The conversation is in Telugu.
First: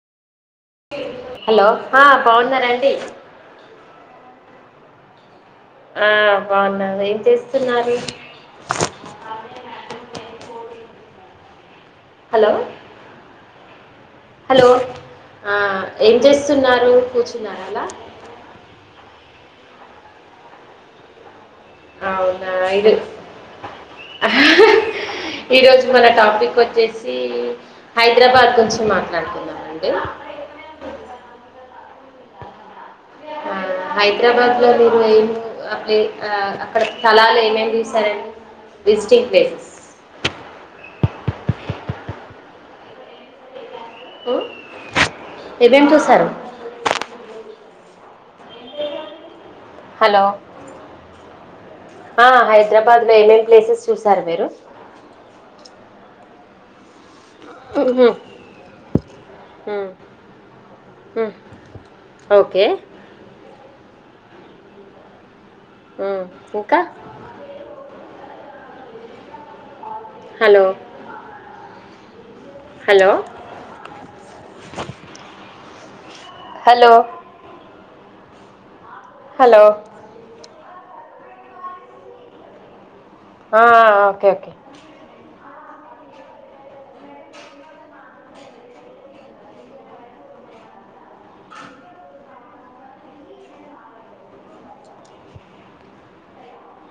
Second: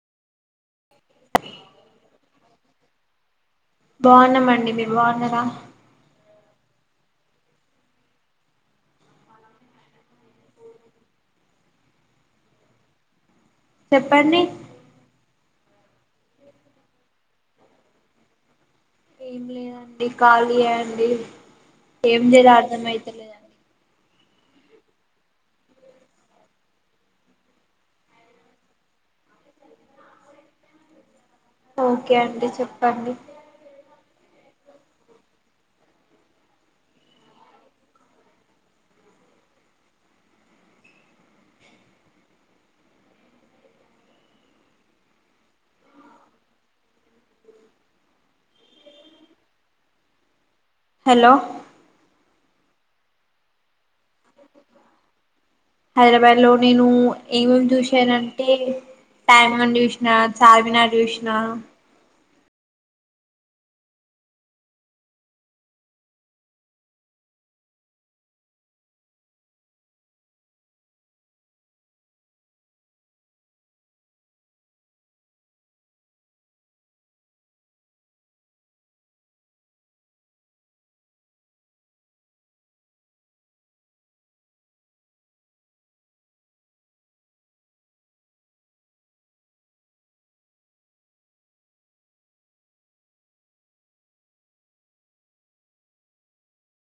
హలో ఆ బావున్నారా అండి మీర్ బావున్నారా ఆ బాగున్నా ఏం చేస్తున్నారు హలో చెప్పండి హలో ఆ ఏం చేస్తున్నారు కూర్చున్నారలా ఏం లేదండి ఖాళీయే అండి ఏం జేయలో అర్థం అయితలేదండి ఆ అహ్ ఈరోజు మన టాపిక్ వొచ్చేసి హైద్రాబాద్ గురించి మాట్లాడుకుందామండి ఓకే అండి చెప్పండి హైద్రాబాద్ లో మీరు ఏము అ ప్లే ఆ అక్కడ స్థలాలు ఏమేం జూసారండి విసిటింగ్ ప్లేసెస్ ఏమేం చూసారు హలో హలో ఆ హైద్రాబాద్ లో ఏమేం ప్లేసెస్ చూసారు మీరు హైరాబాద్ లో నేను ఏమేం ఉమ్ జూశారంటే ట్యాంక్ బండ్ ఉమ్ జూశ్నా చార్మినార్ ఉమ్ జూశ్నా ఓకే ఊ ఇంకా హలో హలో హలో హలో ఆ ఆ ఓకే ఓకే